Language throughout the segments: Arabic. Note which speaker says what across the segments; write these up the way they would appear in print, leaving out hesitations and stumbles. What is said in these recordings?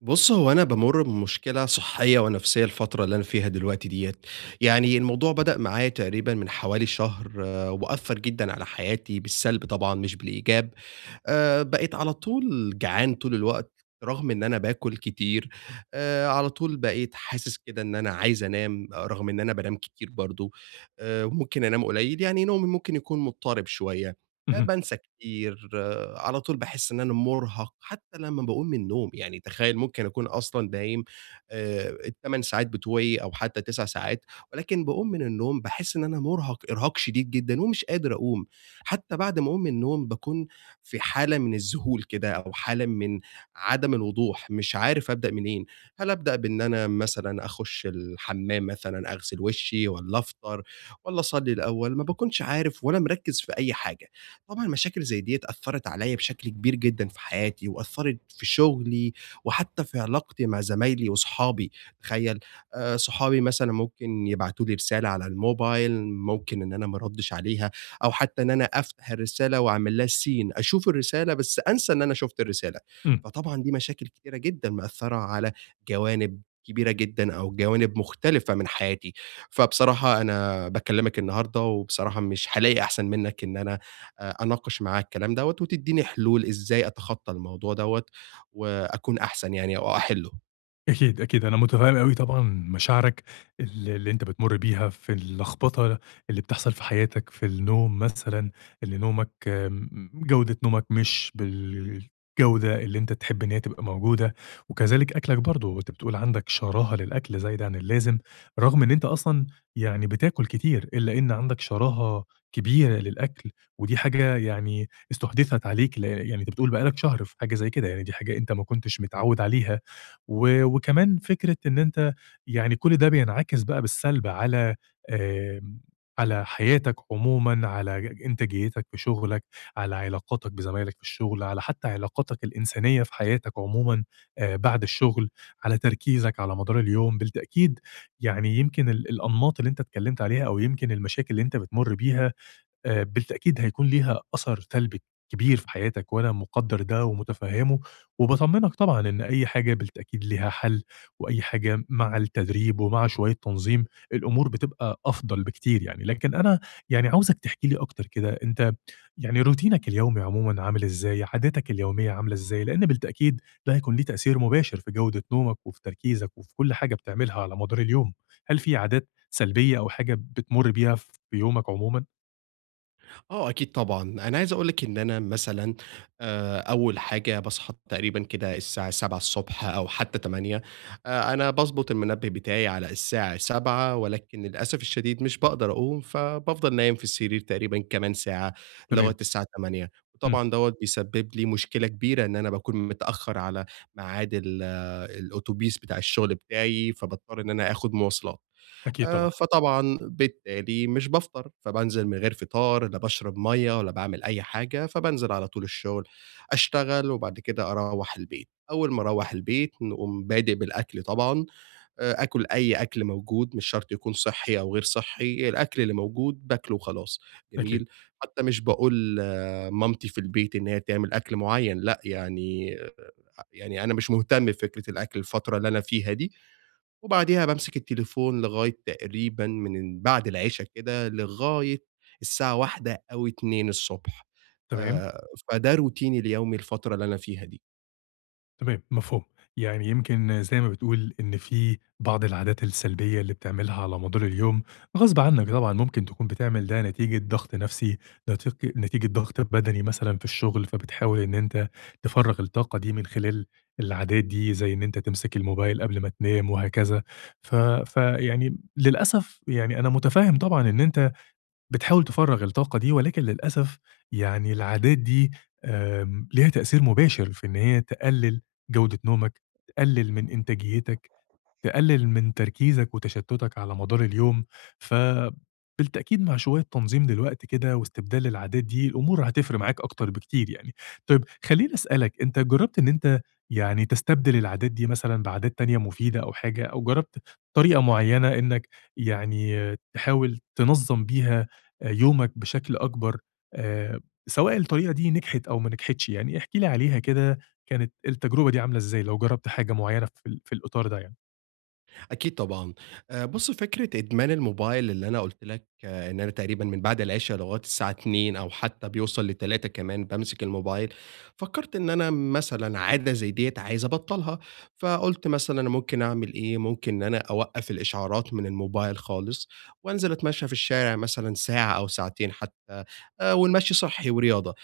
Speaker 1: بُص، هو أنا بامُر بمشكلة صحية ونفسية الفترة اللي أنا فيها دلوقتي ديّة، يعني الموضوع بدأ معايا تقريبًا من حوالي شهر آه، وأثّر جدًا على حياتي بالسلب طبعًا مش بالإيجاب. بقيت على طول جعان طول الوقت رغم إن أنا باكل كتير. على طول بقيت حاسس كده إن أنا عايز أنام رغم إن أنا بانام كتير برضه، وممكن أنام قليل، يعني نومي ممكن يكون مضطرب شوية.
Speaker 2: اهم،
Speaker 1: بانسى كتير آه، على طول باحس إن أنا مُرهَق حتى لمّا باقوم من النوم، يعني تخيّل ممكن أكون أصلًا نايم آآ ال8 ساعات بتوعي أو حتى 9 ساعات، ولكن باقوم من النوم باحس إن أنا مُرهَق إرهاق شديد جدًا ومش قادر أقوم. حتى بعد ما أقوم من النوم باكون في حالة من الذهول كده أو حالة من عدم الوضوح، مش عارف أبدأ منين، هل أبدأ بإن أنا مثلًا أخُش الحمّام مثلًا أغسل وشّي والّا أفطر والّا أصلّي الأول؟ ما باكونش عارف ولا مركّز في أي حاجة. طبعًا مشاكل زي ديّة أثّرت عليّا بشكل كبير جدًا في حياتي، وأثّرت في شغلي، وحتى في علاقتي مع زمايلي وصحابي، تخيّل؟ صحابي مثلًا ممكن يبعتوا لي رسالة على الموبايل، ممكن إن أنا ما أردّش عليها، أو حتى إن أنا أفتح الرسالة وأعمل لها سين، أشوف الرسالة بس أنسى إن أنا شُفت الرسالة.
Speaker 2: إمم،
Speaker 1: فطبعًا دي مشاكل كتيرة جدًا مأثّرة على جوانب كبيرة جدًا أو جوانب مختلفة من حياتي. فبصراحة أنا باكلّمك النهارده وبصراحة مش هالاقي أحسن منّك إن أنا أناقش معاها الكلام دوّة وتدّيني حلول إزاي أتخطّى الموضوع دوّة وأكون أحسن يعني أو أحلّه.
Speaker 2: أكيد، أكيد، أنا متفهم أوي طبعًا مشاعرك اللي أنت بتمُر بيها في اللخبطة اللي بتحصل في حياتك في النوم مثلًا، اللي نومك آمم، جودة نومك مش بالجودة اللي أنت تحب إن هي تبقى موجودة، وكذلك أكلك برضه، أنت بتقول عندك شراهة للأكل زايدة عن اللازم، رغم إن أنت أصلًا يعني بتاكل كتير، إلا إن عندك شراهة كبيرة للأكل، ودي حاجة يعني استُحدثت عليك يعني أنت بتقول بقى لك شهر في حاجة زي كده، يعني دي حاجة أنت ما كنتش متعوّد عليها. و وكمان فكرة إن أنت يعني كل ده بينعكس بقى بالسلب على آمم، على حياتك عمومًا، على إنتاجيتك في شغلك، على علاقاتك بزمايلك في الشغل، على حتى علاقاتك الإنسانية في حياتك عمومًا بعد الشغل، على تركيزك على مدار اليوم، بالتأكيد يعني يمكن الأنماط اللي أنت اتكلمت عليها أو يمكن المشاكل اللي أنت بتمُر بيها بالتأكيد هيكون ليها أثر سلبي كبير في حياتك، وأنا مقدّر ده ومتفهّمه، وباطمّنك طبعًا إن أي حاجة بالتأكيد ليها حل، وأي حاجة مع التدريب ومع شوية تنظيم الأمور بتبقى أفضل بكتير يعني. لكن أنا يعني عاوزك تحكي لي أكتر كده، أنت يعني روتينك اليومي عمومًا عامل إزاي، عاداتك اليومية عاملة إزاي؟ لإن بالتأكيد ده هيكون ليه تأثير مباشر في جودة نومك وفي تركيزك وفي كل حاجة بتعملها على مدار اليوم. هل في عادات سلبية أو حاجة بتمُر بيها في يومك عمومًا؟
Speaker 1: آه، أكيد طبعًا، أنا عايز أقول لِك إن أنا مثلًا، أول حاجة باصحى تقريبًا كده الساعة 7:00 ص أو حتى 8:00. أنا باضبط المنبه بتاعي على الساعة 7:00 ولكن للأسف الشديد مش باقدر أقوم، فبافضل نايم في السرير تقريبًا كمان ساعة لغاية
Speaker 2: تمام.
Speaker 1: الساعة 8:00.
Speaker 2: إمم،
Speaker 1: وطبعًا دوّة بيسبب لي مشكلة كبيرة إن أنا باكون متأخر على ميعاد الأوتوبيس بتاع الشغل بتاعي، فباضطر إن أنا آخد مواصلات.
Speaker 2: أكيد طبعًا،
Speaker 1: فطبعًا بالتالي مش بافطر، فبانزل من غير فطار، لا باشرب مَيّة ولا باعمل أي حاجة، فبانزل على طول الشغل، أشتغل وبعد كده أروّح البيت. أول ما أروّح البيت نقوم بادئ بالأكل طبعًا. آكل أي أكل موجود مش شرط يكون صحّي أو غير صحّي، الأكل اللي موجود باكله وخلاص.
Speaker 2: أكيد،
Speaker 1: جميل، حتى مش باقول مامتي في البيت إن هي تعمل أكل معيّن، لأ، يعني أنا مش مهتم بفكرة الأكل الفترة اللي أنا فيها دي. وبعديها بامسك التليفون لغاية تقريبًا من بعد العِشا كده لغاية الساعة 01:00 أو 02:00 ص.
Speaker 2: تمام،
Speaker 1: آآ، فده روتيني اليومي الفترة اللي أنا فيها دي.
Speaker 2: تمام، مفهوم، يعني يمكن زي ما بتقول إن في بعض العادات السلبية اللي بتعملها على مدار اليوم غصب عنك طبعًا، ممكن تكون بتعمل ده نتيجة ضغط نفسي، نتيجة ضغط بدني مثلًا في الشغل، فبتحاول إن أنت تفرّغ الطاقة دي من خلال العادات دي، زي إن أنت تمسك الموبايل قبل ما تنام وهكذا، ف فيعني للأسف يعني أنا متفهم طبعًا إن أنت بتحاول تفرّغ الطاقة دي، ولكن للأسف يعني العادات دي ليها تأثير مباشر في إن هي تقلِّل جودة نومك، تقلِّل من إنتاجيتك، تقلل من تركيزك وتشتتك على مدار اليوم فبالتأكيد مع شوية تنظيم للوقت كده واستبدال العادات دي الأمور هتفرق معاك أكتر بكتير يعني طيب خليني أسألك أنت جربت إن أنت يعني تستبدل العادات دي مثلا بعادات تانية مفيدة أو حاجة أو جربت طريقة معينة إنك يعني تحاول تنظم بيها يومك بشكل أكبر آه، سواء الطريقة دي نجحت أو ما نجحتش يعني احكي لي عليها كده كانت التجربة دي عاملة إزاي لو جربت حاجة معينة في في الإطار ده يعني
Speaker 1: أكيد طبعًا. بُص، فكرة إدمان الموبايل اللي أنا قُلت لك آه، إن أنا تقريبًا من بعد العشا لغاية الساعة 14:00 أو حتى بيوصل ل15:00 كمان بامسك الموبايل. فكّرت إن أنا مثلًا عادة زي ديّة عايز أبطّلها، فقُلت مثلًا أنا ممكن أعمل إيه، ممكن إن أنا أوقّف الإشعارات من الموبايل خالص وأنزل أتمشى في الشارع مثلًا ساعة أو ساعتين حتى، والمشي صحّي ورياضة،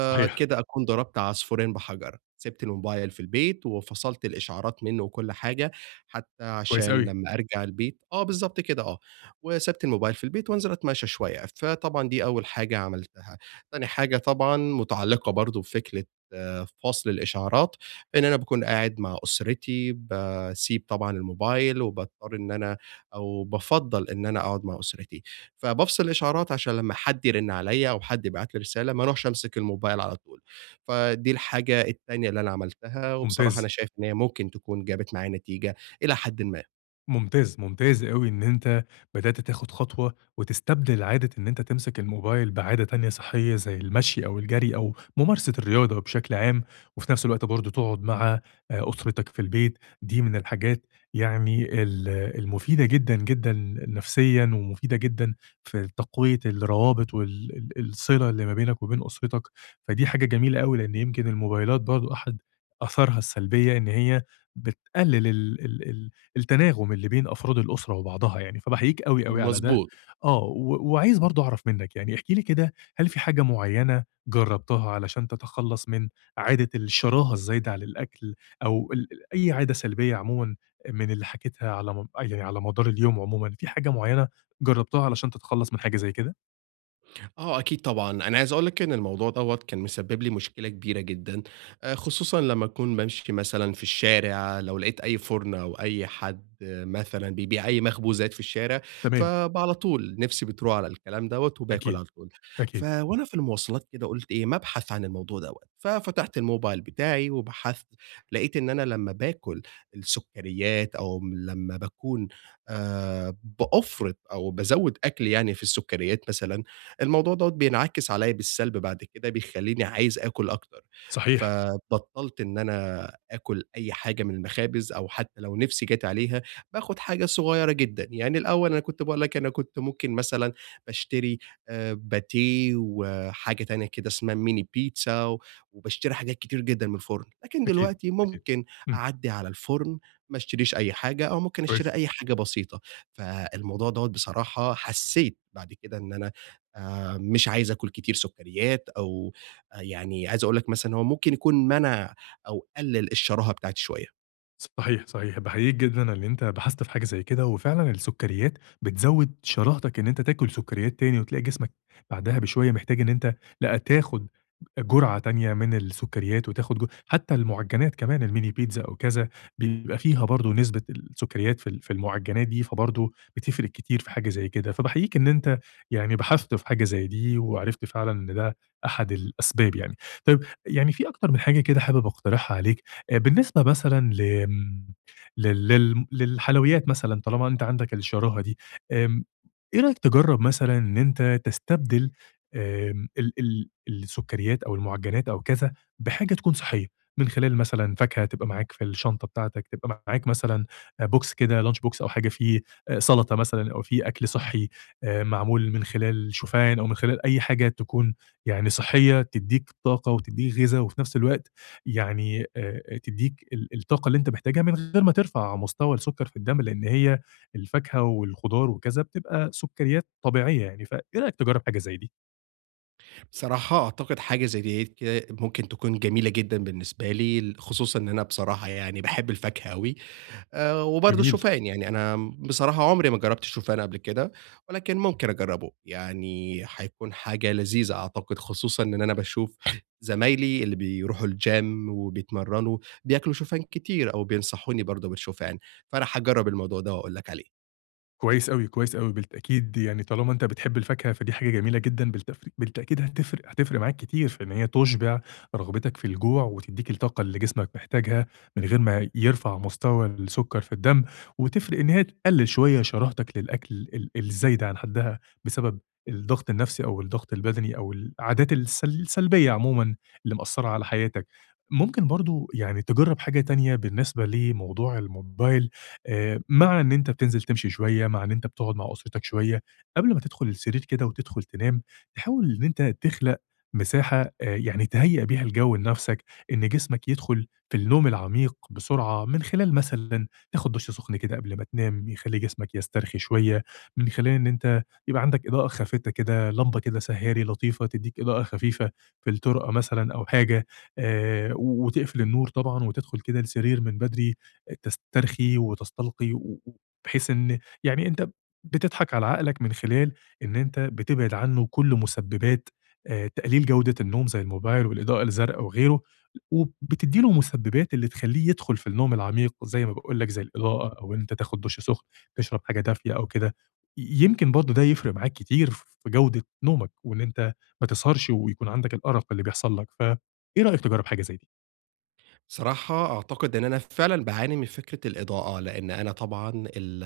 Speaker 2: صحيح،
Speaker 1: أكون ضربت عصفورين بحجر، سِبت الموبايل في البيت وفصلت الإشعارات منّه وكل حاجة، حتى
Speaker 2: كويس
Speaker 1: عشان
Speaker 2: أوي،
Speaker 1: لمّا أرجع البيت آه، بالضبط كده آه، وسِبت الموبايل في البيت وأنزل أتمشى شوية. فطبعًا دي أول حاجة عملتها. تاني حاجة طبعًا متعلقة برضه بفكرة فصل الإشعارات، إن أنا باكون قاعد مع أسرتي، باسيب طبعًا الموبايل وباضطر إن أنا أو بافضّل إن أنا أقعد مع أسرتي، فبافصل الإشعارات عشان لمّا حد يرن عليَّ أو حد يبعت لي رسالة، ما أروحش أمسك الموبايل على طول. فدي الحاجة التانية اللي أنا عملتها، وبصراحة أنا
Speaker 2: ممتاز.
Speaker 1: شايف إن هي ممكن تكون جابت معايا نتيجة إلى حدٍ ما.
Speaker 2: ممتاز، ممتاز أوي إن أنت بدأت تاخد خطوة وتستبدل عادة إن أنت تمسك الموبايل بعادة تانية صحية زي المشي أو الجري أو ممارسة الرياضة بشكل عام، وفي نفس الوقت برضه تقعد مع أسرتك في البيت، دي من الحاجات يعني المفيدة جدًا، جدًا نفسيًا ومفيدة جدًا في تقوية الروابط وال ال الصلة اللي ما بينك وبين أسرتك، فدي حاجة جميلة أوي لإن يمكن الموبايلات برضه أحد آثارها السلبية إن هي بتقلل ال ال ال التناغم اللي بين أفراد الأسرة وبعضها يعني، فباحييك أوي، أوي على ده.
Speaker 1: مضبوط.
Speaker 2: آه، و وعايز برضه أعرف منّك يعني، احكِ لي كده، هل في حاجة معيّنة جرّبتها علشان تتخلّص من عادة الشراهة الزايدة على الأكل أو ال ال أي عادة سلبية عمومًا من اللي حكيتها على يعني على مدار اليوم عمومًا، في حاجة معيّنة جرّبتها علشان تتخلّص من حاجة زي كده؟
Speaker 1: آه، أكيد طبعًا، أنا عايز أقول لك إن الموضوع دوّة كان مسبب لي مشكلة كبيرة جدًا. خصوصًا لمّا أكون بامشي مثلًا في الشارع، لو لقيت أي فُرن أو أي حد آه، مثلًا بيبيع أي مخبوزات في الشارع،
Speaker 2: تمام،
Speaker 1: فعلى طول نِفسي بتروح على الكلام دوّة وباكل
Speaker 2: أكيد،
Speaker 1: على طول.
Speaker 2: أكيد،
Speaker 1: وأنا في المواصلات كده قُلت إيه، ما أبحث عن الموضوع دوّة، ففتحت الموبايل بتاعي وبحثت، لقيت إن أنا لمّا باكل السكريات أو لمّا باكون، بأُفرط أو بازوّد أكلي يعني في السكريات مثلًا، الموضوع دوّة بينعكس عليَّ بالسلب بعد كده، بيخلّيني عايز آكل أكتر.
Speaker 2: صحيح،
Speaker 1: فبطّلت إن أنا آكل أي حاجة من المخابز أو حتى لو نِفْسي جات عليها، باخُد حاجة صغيّرة جدًا، يعني الأول أنا كنت باقول لك أنا كنت ممكن مثلًا باشتري باتيه وحاجة تانية كده اسمها ميني بيتزا وباشتري حاجات كتير جدًا من الفُرن، لكن
Speaker 2: أكيد،
Speaker 1: دلوقتي
Speaker 2: أكيد.
Speaker 1: ممكن
Speaker 2: إمم،
Speaker 1: أعدّي على الفُرن، ما اشتريش أي حاجة أو ممكن أشتري
Speaker 2: كويس.
Speaker 1: أي حاجة بسيطة. فالموضوع دوّة بصراحة حسّيت بعد كده إن أنا مش عايز آكل كتير سُكّريات أو، يعني عايز أقول لك مثلًا هو ممكن يكون مَنَع أو قلِّل الشراهة بتاعتي شوية.
Speaker 2: صحيح، صحيح. باحييك جدًا على إن أنت بحثت في حاجة زي كده، وفعلًا السكريات بتزوّد شراهتك إن أنت تاكل سكريات تاني، وتلاقي جسمك بعدها بشوية محتاج إن أنت لأ، تاخد جرعة تانية من السكريات، وتاخد حتى المعجنات كمان الميني بيتزا أو كذا، بيبقى فيها برضه نسبة السكريات في ال في المعجنات دي، فبرضه بتفرق كتير في حاجة زي كده. فباحييك إن أنت يعني بحثت في حاجة زي دي، وعرفت فعلًا إن ده أحد الأسباب يعني. طيب يعني في أكتر من حاجة كده حابب أقترحها عليك بالنسبة مثلًا لآمم لل لل للحلويات مثلًا طالما أنت عندك الشراهة دي، آمم إيه رأيك تجرّب مثلًا إن أنت تستبدل آمم ال ال السُكّريات أو المُعجّنات أو كذا بحاجة تكون صحّية، من خلال مثلًا فاكهة تبقى معاك في الشنطة بتاعتك، تبقى معاك مثلًا box كده lunch box أو حاجة فيه سَلَطة مثلًا أو فيه أكل صحّي معمول من خلال شوفان أو من خلال أي حاجة تكون يعني صحّية تدّيك طاقة وتدّيك غِذا وفي نفس الوقت يعني تدّيك الطاقة اللي أنت محتاجها من غير ما ترفع مستوى السُكّر في الدم، لإن هي الفاكهة والخضار وكذا بتبقى سُكّريات طبيعية يعني، فإيه رأيك تجرّب حاجة زي دي؟
Speaker 1: بصراحة أعتقد حاجة زي ديّة كده ممكن تكون جميلة جدًا بالنسبة لي، خصوصًا إن أنا بصراحة يعني باحب الفاكهة أوي. وبرضه
Speaker 2: جميل.
Speaker 1: الشوفان، يعني أنا بصراحة عمري ما جرّبت الشوفان قبل كده، ولكن ممكن أجرّبه، يعني هيكون حاجة لذيذة أعتقد، خصوصًا إن أنا باشوف زمايلي اللي بيروحوا الgym وبيتمرّنوا بياكلوا شوفان كتير أو بينصحوني برضه بالشوفان، فأنا هاجرّب الموضوع ده وأقول لك عليه.
Speaker 2: كويس أوي، كويس أوي، بالتأكيد يعني طالما أنت بتحب الفاكهة فدي حاجة جميلة جدًا بالتأكيد هتفرق معاك كتير في إن هي تُشبع رغبتك في الجوع وتدّيك الطاقة اللي جسمك محتاجها من غير ما يرفع مستوى السكر في الدم، وتفرق إن هي تقلل شوية شراهتك للأكل الزايد عن حدها بسبب الضغط النفسي أو الضغط البدني أو العادات السلبية عمومًا اللي مأثّرة على حياتك. ممكن برضه يعني تجرّب حاجة تانية بالنسبة لموضوع الموبايل مع إن أنت بتنزل تمشي شوية، مع إن أنت بتقعد مع أسرتك شوية، قبل ما تدخل السرير كده وتدخل تنام، تحاول إن أنت تخلق مساحة يعني تهيأ بيها الجو لنفسك، إن جسمك يدخل في النوم العميق بسرعة، من خلال مثلًا تاخد دُش سخن كده قبل ما تنام، يخلّي جسمك يسترخي شوية، من خلال إن أنت يبقى عندك إضاءة خافتة كده، لمبة كده سهّاري لطيفة تدّيك إضاءة خفيفة في الطرقة مثلًا أو حاجة، وتقفل النور طبعًا وتدخل كده السرير من بدري، تسترخي وتستلقي و بحيث إن يعني أنت بتضحك على عقلك من خلال إن أنت بتبعد عنه كل مسببات تقليل جودة النوم زي الموبايل والإضاءة الزرقا وغيره، وبتدّي له مسببات اللي تخلّيه يدخل في النوم العميق زي ما باقول لك زي الإضاءة أو إن أنت تاخد دُش سخن، تشرب حاجة دافية أو كده، يمكن برضه ده يفرق معاك كتير في جودة نومك وإن أنت ما تسهرش ويكون عندك الأرق اللي بيحصل لك، فإيه رأيك تجرّب حاجة زي دي؟
Speaker 1: بصراحة أعتقد إن أنا فعلًا باعاني من فكرة الإضاءة، لإن أنا طبعًا ال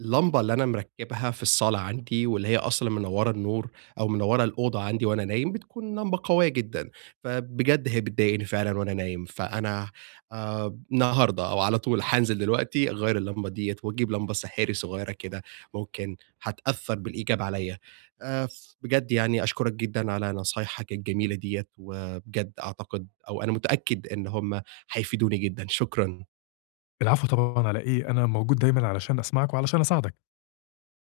Speaker 1: اللمبة اللي أنا مركّبها في الصالة عندي واللي هي أصلًا منوّرة النور أو منوّرة الأوضة عندي وأنا نايم، بتكون لمبة قوية جدًا، فبجد هي بتضايقني فعلًا وأنا نايم. فأنا النهارده أو على طول هانزل دلوقتي أغيّر اللمبة ديّة وأجيب لمبة سحاري صغيرة كده، ممكن هتأثّر بالإيجاب عليَّ. ف بجد يعني أشكرك جدًا على نصايحك الجميلة ديّة، وبجد أعتقد أو أنا متأكد إن هُم هيفيدوني جدا، شكرا.
Speaker 2: العفو طبعًا على إيه، أنا موجود دايمًا علشان أسمعك وعلشان أساعدك.